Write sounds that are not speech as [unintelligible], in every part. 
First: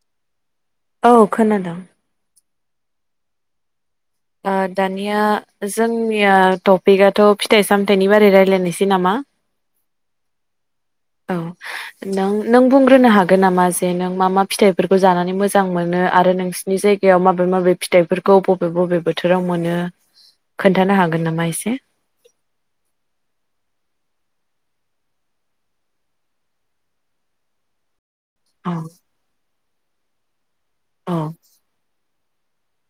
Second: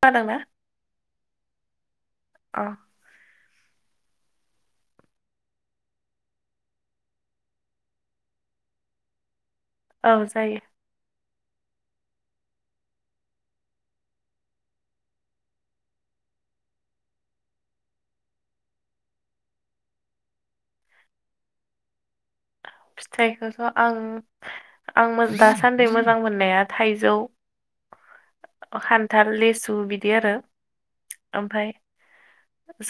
खोना दोंना? औ खोनादों अ ओ दानिया जोंनिया टपिकआथ' फिथाइ सामथायाइनि बारै रायज्लायनोसै नामा? औ जायो औ नों नों बुंग्रोनो हागोन नामा जे नों मा मा फिथाइफोरखौ जानानै मोजां मोनो आरो नोंसिनि जायगायाव माबे माबे फिथाइफोरखौ बबे बबे बोथोराव मोनो खोन्थानो हागोन नामा एसे। फिथाइखौथ' आं आं दासान्दि मोजां मोननाया थाइजौ औ खान्थाल लिसु ओम बिदि आरो औ ओमफाय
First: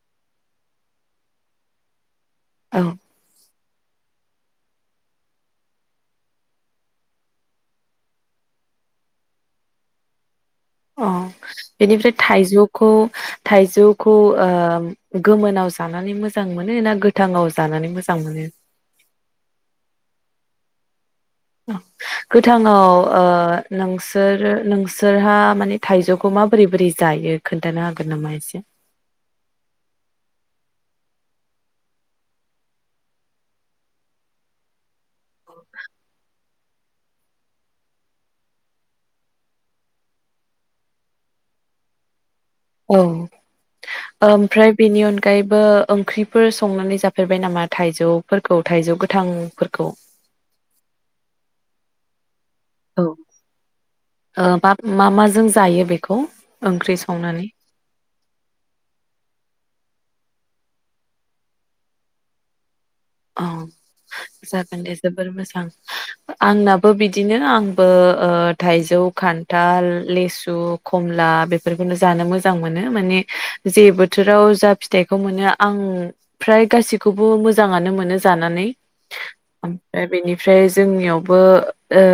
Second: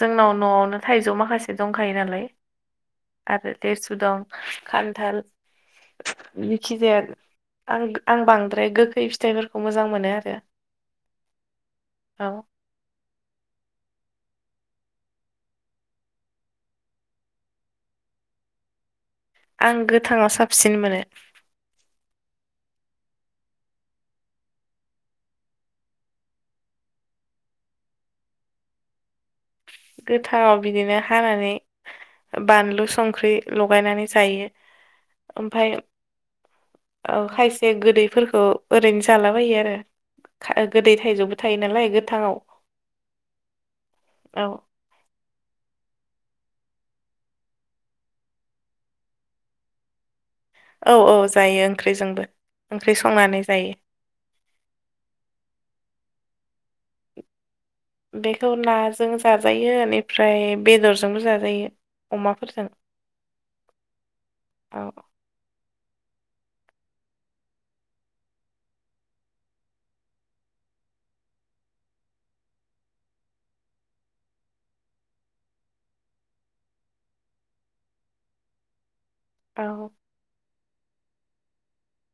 जोंनाव न'आवनो थाइजौ माखासे दंखायो नालाय। औ लेसु दं खान्थाल जिखिजाया आं आं बांद्राय गोखै फिथाइफोरखौ मोजां मोनो आरो अ बेनिफ्राय औ थाइजौखौ थाइजौ खौ ओ गोमोनाव जानानै मोजां मोनो ना गोथाङाव जानानै मोजां मोनो? आं गोथाङाव साबसिन मोनो। गोथाङाव ओ नोंसोर नोंसोरहा माने थाइजौखौ माबोरै बोरै जायो खोन्थानो हागोन नामा एसे? गोथाङाव बिदिनो हानानै बानलु संख्रि लगायनानै जायो ओमफाय ओ खायसे गोदैफोरखौ ओरैनो जालाबायो आरो गोदै थाइजौबो थायो नालाय गोथाङाव। औ औ ओमफ्राय बेनि अनगायैबो ओंख्रिफोर संनानै जाफेरबाय नामा थाइजौफोरखौ थाइजौ गोथांफोरखौ? औ औ जायो ओंख्रिजोंबो। ओंख्रि औ संनानै जायो ओ मा माजों जायो बेखौ? ओंख्रि संनानै। बेखौ नाजों जाजायो बेनिफ्राय बेदरजोंबो जाजायो अमाफोरजों। औ औ जागोन दे जोबोर मोजां। आंनाबो बिदिनो आंबो ओ थाइजौ खान्थाल लेसु खमला बेफोरखौनो जानो मोजां मोनो माने जे बोथोराव जा फिथाइखौ मोनो आं फ्राय गासिखौबो मोजाङानो मोनो। नो जानानै औ ओ फाय बिनि फ्राय जोंनियावबो ओ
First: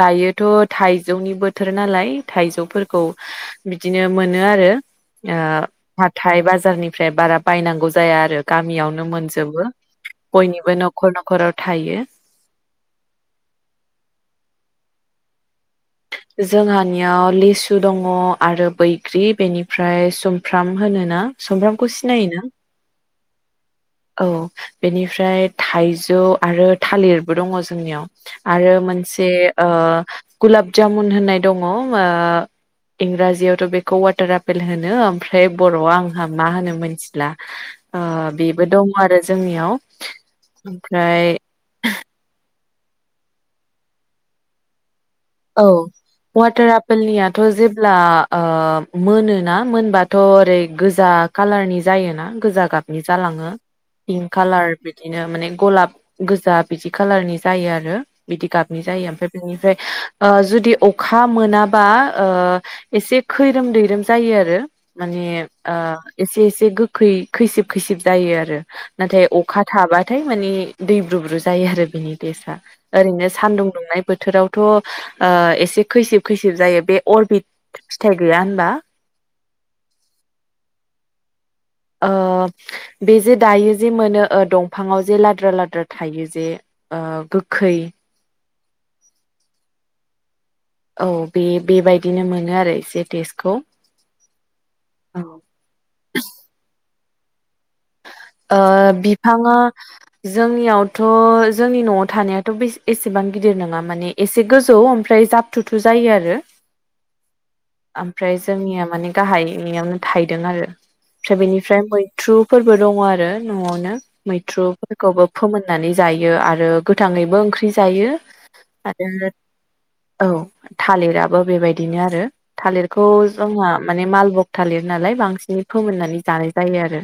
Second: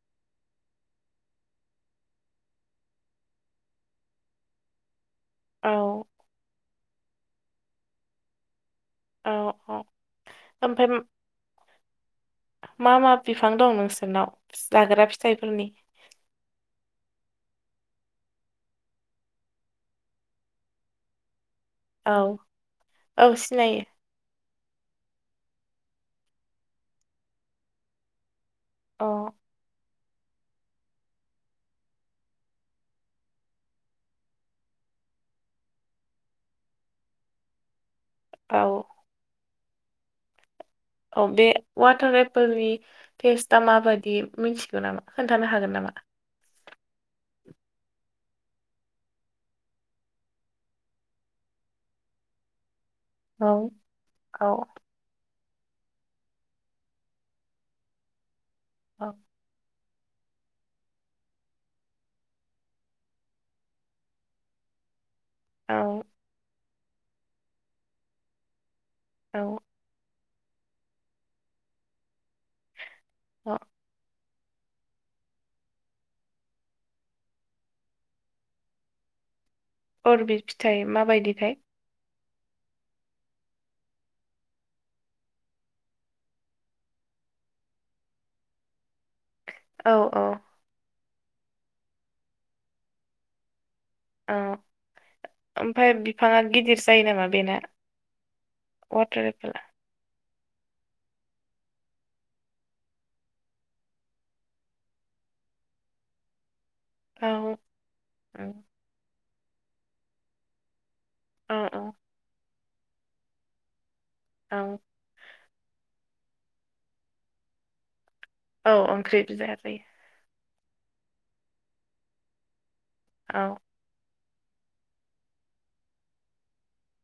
दायोथ' थाइजौनि बोथोर नालाय थाइजौफोरखौ बिदिनो मोनो आरो ओ औ हाथाइ बाजारनि फ्राय बारा बायनांगौ जाया आरोग गामियावनो औ मोनजोबो। औ बयनिबो ओमफ्राय न'खर न'खराव थायो। मा मा बिफां दं नोंसोरनाव फि जाग्रा फिथाइफोरनि? जोंहानियाव लिसु दङ आरो बैग्रि बेनिफ्राय सुमफ्राम होनोना। सुमब्रामखौ औ सिनायोना? औ सिनायो। औ बेनिफ्राय थाइजौ आरो थालिरबो दङ जोंनियाव। आरो अ मोनसे ओ गुलाब जामुन होननाय दङ ओ इंराजियावथ' बेखौ अवाटार आपेल होनो ओमफ्राय बर'आव आंहा मा होनो मिथिला ओ औ बे दङ आरो जोंनियाव। [inaudible] औ बे अवाटार एपोलनि टेस्टा माबायदि मिथिगौ नामा? खोन्थानो औ हागोन नामा अवाटार आप पोलनियाथ' जेब्ला ओ मोनोना मोनबाथ' ओरै गोजा कालारनि जायोना गोजा गाब। औ जालाङो पिंक औ कालार बिदिनो माने गलाब गोजा बिदि खाालारनि जायो आरो। बिदि गाबनि जायो औ ओमफ्राय बेनिफ्राय ओ जुदि अखा मोनाबा ओ एसे खैरोम दैैरोम जायो आरो। माने ओ औ एसे एसे गोख खै-खैसिब खैसिब जायो आरो। नाथाय औ अखा थाबा थाय मानि दै ब्रुुब्रु जायो आरो बेनि टेसआ। ओरैनो औ सानदुं दुंनाय बोथोराव थ ओ एसे खैसिब खैसिब जायो बे अरबिद फिथाइ गैया होनबा? अरबि फिथाइ माबायदिथाय? ओ बे जे दायो जे मोनो ओ दंफाङाव जे लाद्रा लाद्रा थायो जे ओ गोखै। औ औ औ बे बेबायदिनो मोनो आरो एसे टेस्टखौ ओ ओ ओमफ्राय बिफाङा गिदिरस जायो नामा बेना ओ वाटार बिफाङा। एपोला जोंनियावथ' जोंनि न'आव थानायाथ' बेस एसेबां गिदिर नङा माने एसे गोजौ ओमफ्राय जाब थुथु जायो आरो। औ ओमफ्राय औ जोंनिया माने। गाहायनियावनो थाइदों आरो। फ्राय औ बेनिफ्राय औ मैथ्रु। फोरबो दङ आरो आरो न'आवनो औ मैथ्रुफोरखौबो फोमोननानै। जायो आरो गोथाङैबो ओंख्रि जायो। औ आरो ओंख्रि बिदि जाया जायो। औ थालिराबो बेबायदिनो आरो। थालिरखौ औ जोंहा माने मालभग। थालिर नालाय बांसिन फोमोननानै जानाय जायो आरो।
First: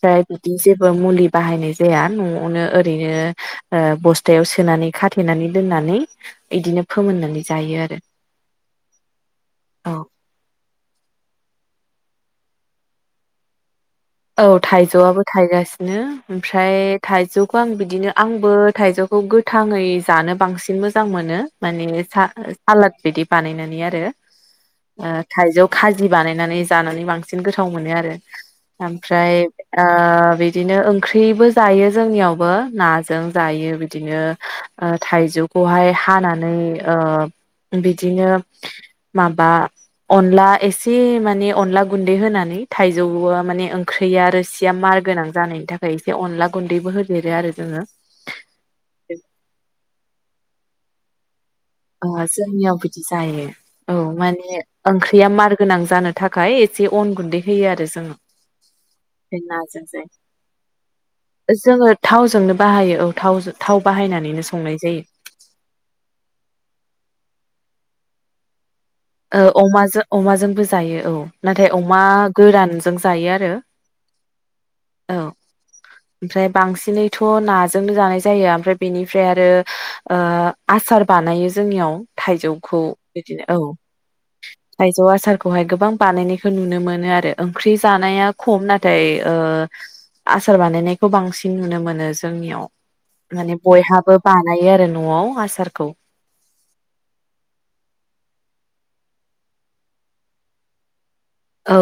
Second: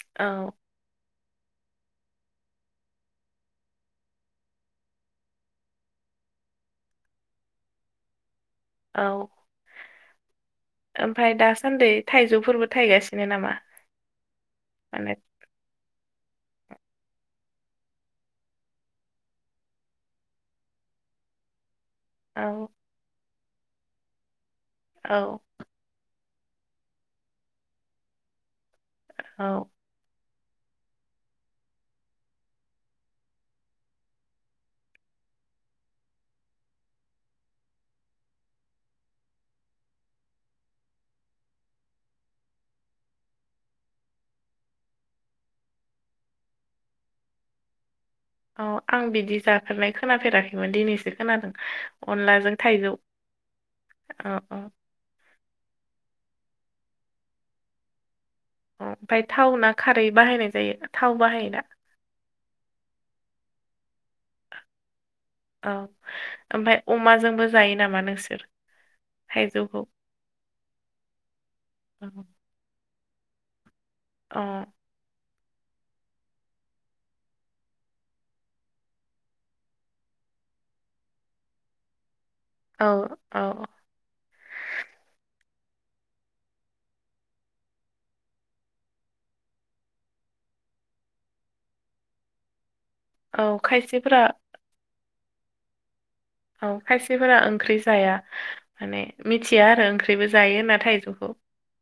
फ्राय औ बिदि जेबो मुलि। बाहायनाय जाया न'आवनो ओरैनो ओ बस्थायाव सोनानै खाथेनानै दोननानै इदिनो फोमोननानै जायो आरो। औ। औ। ओमफ्राय दासान्दि थाइजौफोरबो थायगासिनो नामा। औ माने थाइजौआबो थाइगासि दिनो ओमफ्राय थाइजौखौ आं बिदिनो आंबो थाइजौखौ गोथाङै जानो बांसिन मोजां मोनो माने। सा औ सालाद बेदि बानायनानै आरो। ओ औ थाइजौ खाजि। बानायनानै जानानै बांसिन गोथाव मोनो आरो। ओमफ्राय औ आ बिद बिदिनो ओंख्रिबो जायो जोंनियावबो नाजों जायो बिदिनो ओ थाइजौखौहाय हानानै ओ बिदिनो माबा अनला एसे माने अनला गुन्दै होनानै थायजौआ माने। ओंख्रिया रोसिया मार गोनां जानायनि थाखाय एसे अनला गुन्दैबो होदेरो आरो जोङो। अ आं बिदि जाफेरनाय खोनाफेराखैमोन दिनैसो खोनादों। अ अनलाजों जोंनियाव थाइजौ बिदि जायो औ माने औ औ ओंख्रिया मार गोनां जानो थाख खाय एसे अन गुन्दै होयो आरो जोङो। ओमफ्राय बे थाव ना नाजों खारै बाहायनाय थाव जायो बाहायोना जोङो थावजोंनो बाहायो औ थावजों थाव बाहायनानैनो संनाय जायो। औ ओमफ्राय अमाजोंबो जायो नामा नोंसोर। ओ थाइजौखौ अमाजों अमाजोंबो जायो औ नाथाय अमा गोरान। जों जायो आरो। अ। औ ओमफ्राय बांसिनैथ' नाजोंनो जानाय जायो ओमफ्राय बेनिफ्राय आरो ओ आसार बानायो जोंनियाव। थाइजौखौ औ बिदिनो औ। थाइजौ आसारखौहाय गोबां बानायनायखौ नुनो मोनो आरो ओंख्रि जानाया खम नाथाय ओ आसार बानायनायखौ बांसिन नुनो मोनो जोंनियाव। औ माने बयहाबो खायसेफोरा बानायो आरो न'आव। आसारखौ। औ खायसेफोरा ओंख्रि जाया माने मिथिया आरो ओंख्रिबो जायो होन्ना थाइजौखौ। औ।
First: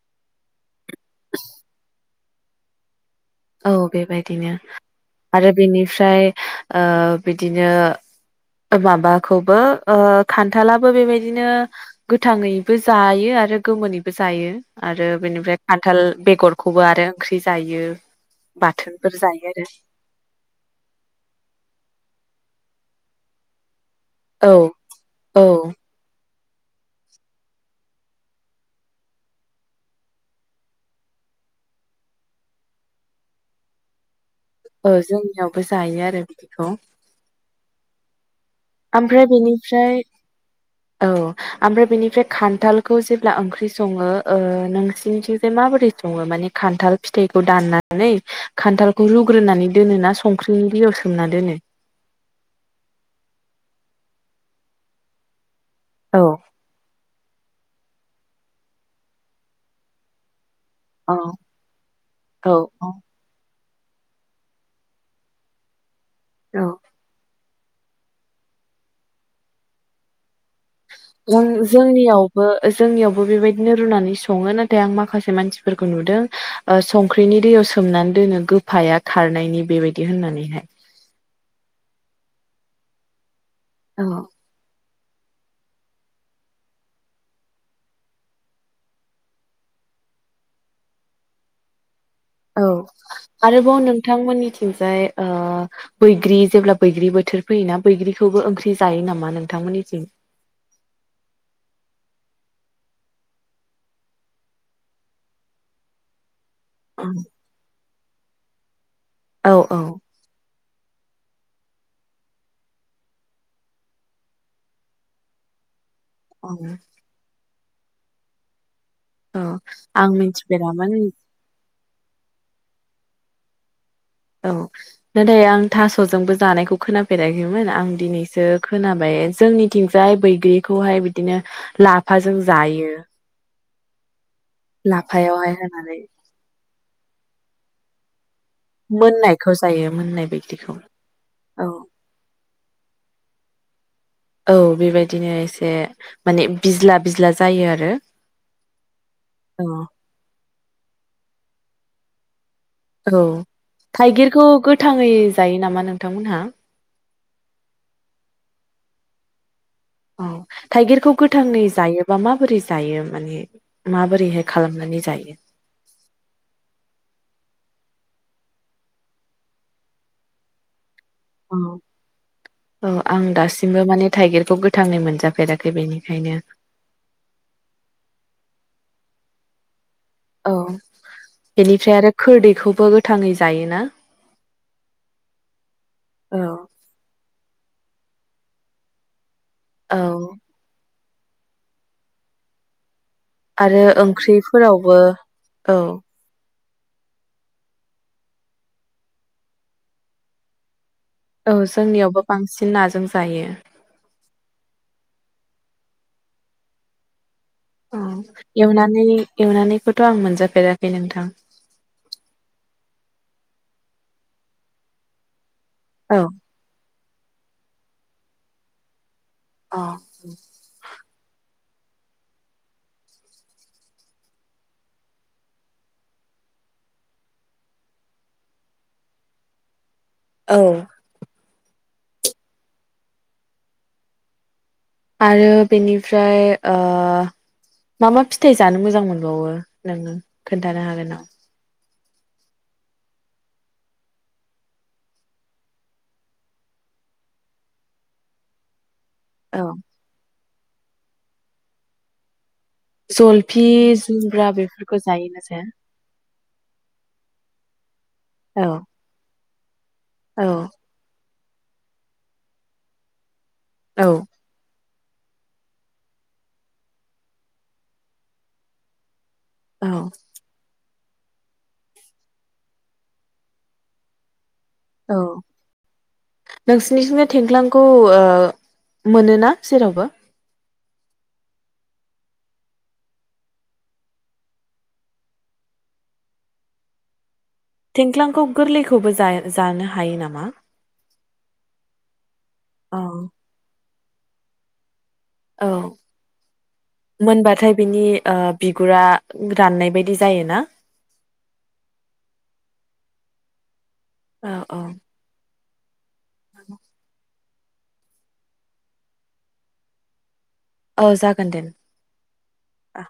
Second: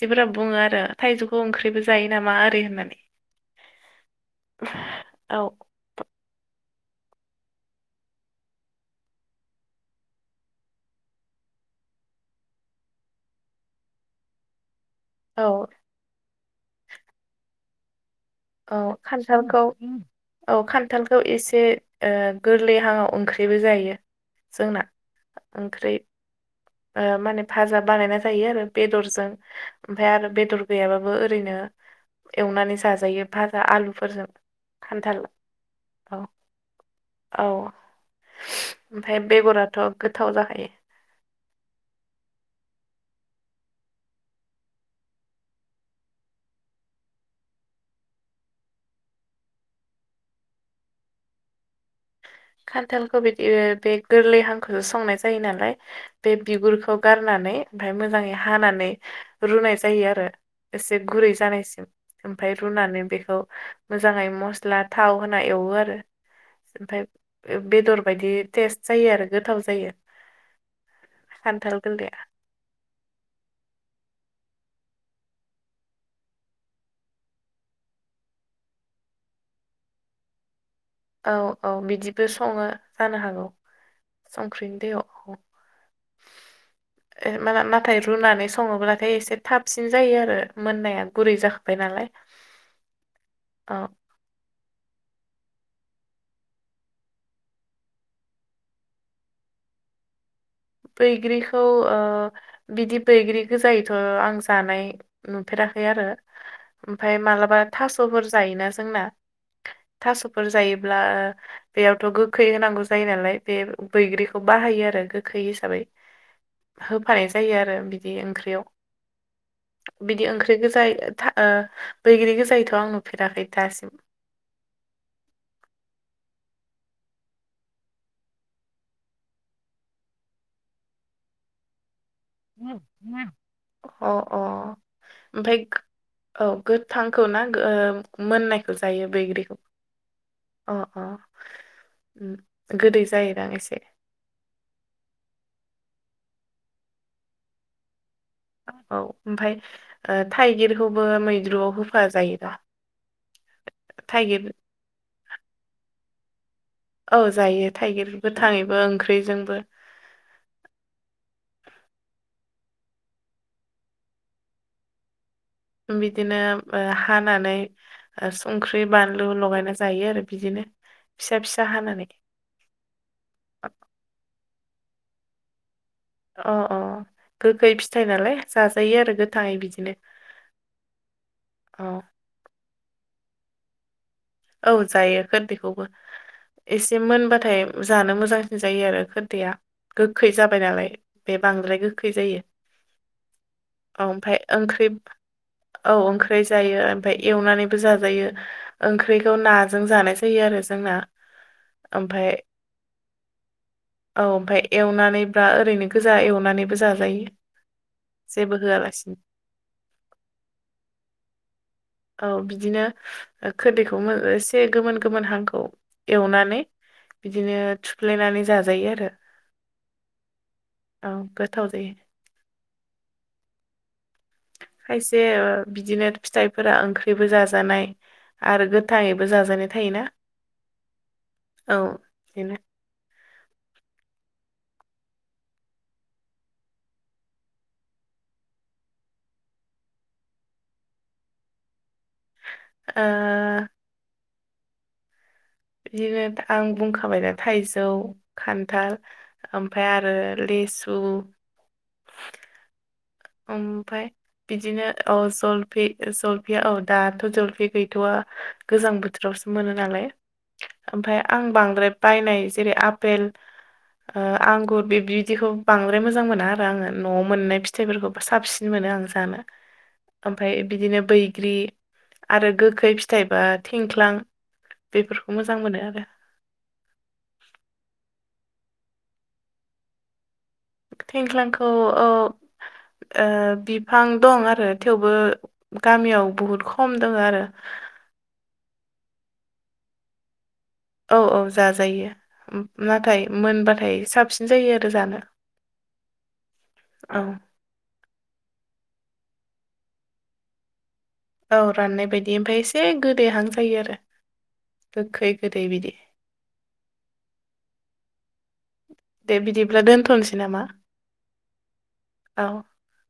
सिफोरा बुङो आरो थाइजौखौ ओंख्रिबो जायो नामा ओरै होननानै। औ बेबायदिनो औ आरो बेनिफ्राय। ओ बिदिनो माबाखौबो ओ खान्थालाबो बेबायदिनो गोथाङैबो जायो आरो गोमोनैबो जायो। आरो औ बेनिफ्राय खान्थाल बेगर। खौबो आरो ओंख्रि जायो। औ बाथोनफोर जायो खान्थालखौ आरो औ खान्थालखौ एसे ओ। गोरलैहाङाव ओंख्रिबो जायो। औ जोंना औ ओंख्रि। ओ माने भाजा बानायना जायो आरो बेदरजों ओमफ्राय आरो बेदर गैयाबाबो ओरैनो एवनानै जाजायो भाजा आलुफोरजों। औ खान्थाल जोंनियावबो जायो औ आरो बिदिखौ। औ। ओमफाय ओमफ्राय बेगराथ' बेनिफ्राय गोथाव जाखायो। औ ओमफ्राय बेनिफ्राय खान्थालखौ जेब्ला ओंख्रि सङो ओ नोंसिनिथिंजाय माबोरै सङो माने खान्थाल फिथाइखौ दाननानै खान्थालखौ रुग्रोनानै दोनो ना संख्रिनि दैयाव सोमना दोनो। खान्थालखौ बिदि बे गोरलै हांखौसो संनाय जायो नालाय। औ बे बिगुरखौ। गारनानै ओमफ्राय मोजाङै हानानै रुनाय जायो आरो। एसे औ गुरै जानायसिम औ ओमफ्राय औ रुनानै बेखौ। मोजाङै मस्ला थाव होना एवो आरो। औ ओमफाय। बेदर बायदि टेस्ट जायो आरो गोथाव जायो। खान्थाल गोरलैया जों-जोंनियावबो जोंनियावबो बेबायदिनो रुनानै स सङो नाथाय आं माखासे मानसिफोरखौ नुदों ओ संख्रिनि दैयाव सोमनानै दोनो गोफाया खारनायनि बेबायदि होननानैहाय। औ औ बिदिबो सङो जानो हागौ। औ संख्रिनि दैयाव। [unintelligible] नाथाय रुनानै सङोब्लाथाय एसे थाबसिन जायो आरो मोननाया गुरै जाखाबाय नालाय। औ आरोबाव औ नोंथांमोननिथिंजाय। आ बैग्रि जेब्ला बैग्रि बोथोर फैयोना बैग्रिखौबो ओंख्रि जायो नामा नोंथांमोनि थिं बैग्रिखौ आ बिदि बैग्रि गोजायैथ' आं जानाय नुफेराखै आरो ओमफ्राय मालाबा थास'फोर जायोना जोंना औ औ थास'फोर जायो [unintelligible] बेयावथ' गोखै होनांगौ जायो नालाय बे बैग्रिखौ बाहायो आरो गो गोखै हिसाबै औ जायो आरो बिदि ओंख्रियाव आं बिदि ओंख्रि गोजाय मिथिफेरामोन ओ बैग्रि गोजायैथ' आं नुफेराखै दासिम औ नाथाय आं थास'जोंबो जानायखौ खोनाफेराखैमोन आं दिनैसो खोनाबाय जोंनिथिंजाय बैग्रिखौहाय बिदिनो ला लाफाजों अ जायो अ ओमफ्राय लाफायावहाय होनानै थांखौ ना मोननायखौ जायो मोननायखौ बैग्रिखौ जायो मोननाय अ बैग्रिखौ अ औ गोदै जायोदां एसे औ बेबायदिनो एसे माने बिज्ला बिज्ला जायो आरो औ ओमफ्राय औ थाइगिर खौबो मैद्रुआव होफा जायो दा औ थाइगिरखौ थाइगिर गोथाङै जायो नामा नों थांमोनहा औ जायो थाइगिरबो गोथाङैबो ओंख्रिजोंबो औ थाइगिरखौ गोथाङै जायोबा माबोरै जायो माने माबोरैहाय खालामनानै जायो बिदिनो हानानै संख्रि बानलु लगायना जायो आरो बिदिनो फिसा औ फिसा हानानै औ आं दासिमबो माने थाइगिरखौ गो [unintelligible] मोनजाफेराखै बेनि अ अ गोखै फिथाइ नालाय जाजायो आरो गो बिदिनो औ औ बेनिफ्राय आरो खोरदैखौबो गोथाङै जायोना औ जायो खोदै खौबो औ एसे मोनबाथाय जानो मोजांसिन जायो आरो खोरदैया गोखै जाबाय नालाय बे बांद्राय गोखै जायो आरो औ ओमफाय ओंख्रि ओंख्रिफोरावबो औ जायो ओमफाय एउनानैबो जाजायो ओंखो ओंख्रिखौ नाजों जानाय जायो आरो जोंना औ जोंनियावबो ओमफ्राय बांसिन नाजों जायो। फ्रा ओरैनो गोजा एवनानैबो जाजायो। औ जेबो एवनानै होआलासिनो एवनानैखौथ' आं मोनजाफेराखै नोंथां। औ बिदिनो खोरदैखौ मो एसे गोमोन गोमोन हांखौ औ ऐवनानै बिदिनो थुफ्लेनानै जाजायो आरो अ औ गोथाव जायो। खायसे बिदिनो फिथाइफोरा ओंख्रिबो जाजानाय आरो गोथाङैबो जाजानाय थायोना। औ औ बेनो आरो बेनिफ्राय ओ मा मा फिथाइ जानो मोजां मोनबावो नों खोन्थानो हागोन नामा? ओ बिदिनो आं बुंखाबाय दा थाइजौ, खान्थाल औ ओमफाय आरो लिसु जलफि ओमफ्राय जुमब्रा बेफोरखौ जायोना जाया? अ दाथ' जलफि गैथ'वा औ गोजां बोथोरावस मोनो नालाय औ ओमफाय आं बांद्राय बायनाय जेरै आपेल औ ओ आंगुर बिब बिदिखौ बांद्राय मोजां मोना आरो आङो न'आव मोननाय फिथाइफोरखौ साबसिन मोनो आं जानो औ ओमफ्राय बिदिनो बैग्रि आरो गोखै फिथाइबा थिख्लां औ नोंसिनिथिंनो थेंख्लांखौ ओ मोनोना जेरावबो थेंख्लांखौ अ ओ बिफां दं आरो थेवबो गामियाव बहुद खम दोंङो आरो थेंख्लांखौ गोरलैखौबो जा जानो हायो नामा? औ औ जाजायो उम औ नाथाय मोनबाथाय साबसिन जायो आरो जानो औ औ मोनबाथाय बिनि ओ बिब गुरा राननाय बायदि जायो ना? औ राननाय बायदि ओमफ्राय एसे गोदैहां जायो आरो औ औ। दैै बायदि औ। दे बिदिब्ला दोनथ'नोसै। नामा औ जागोन दे औ अ।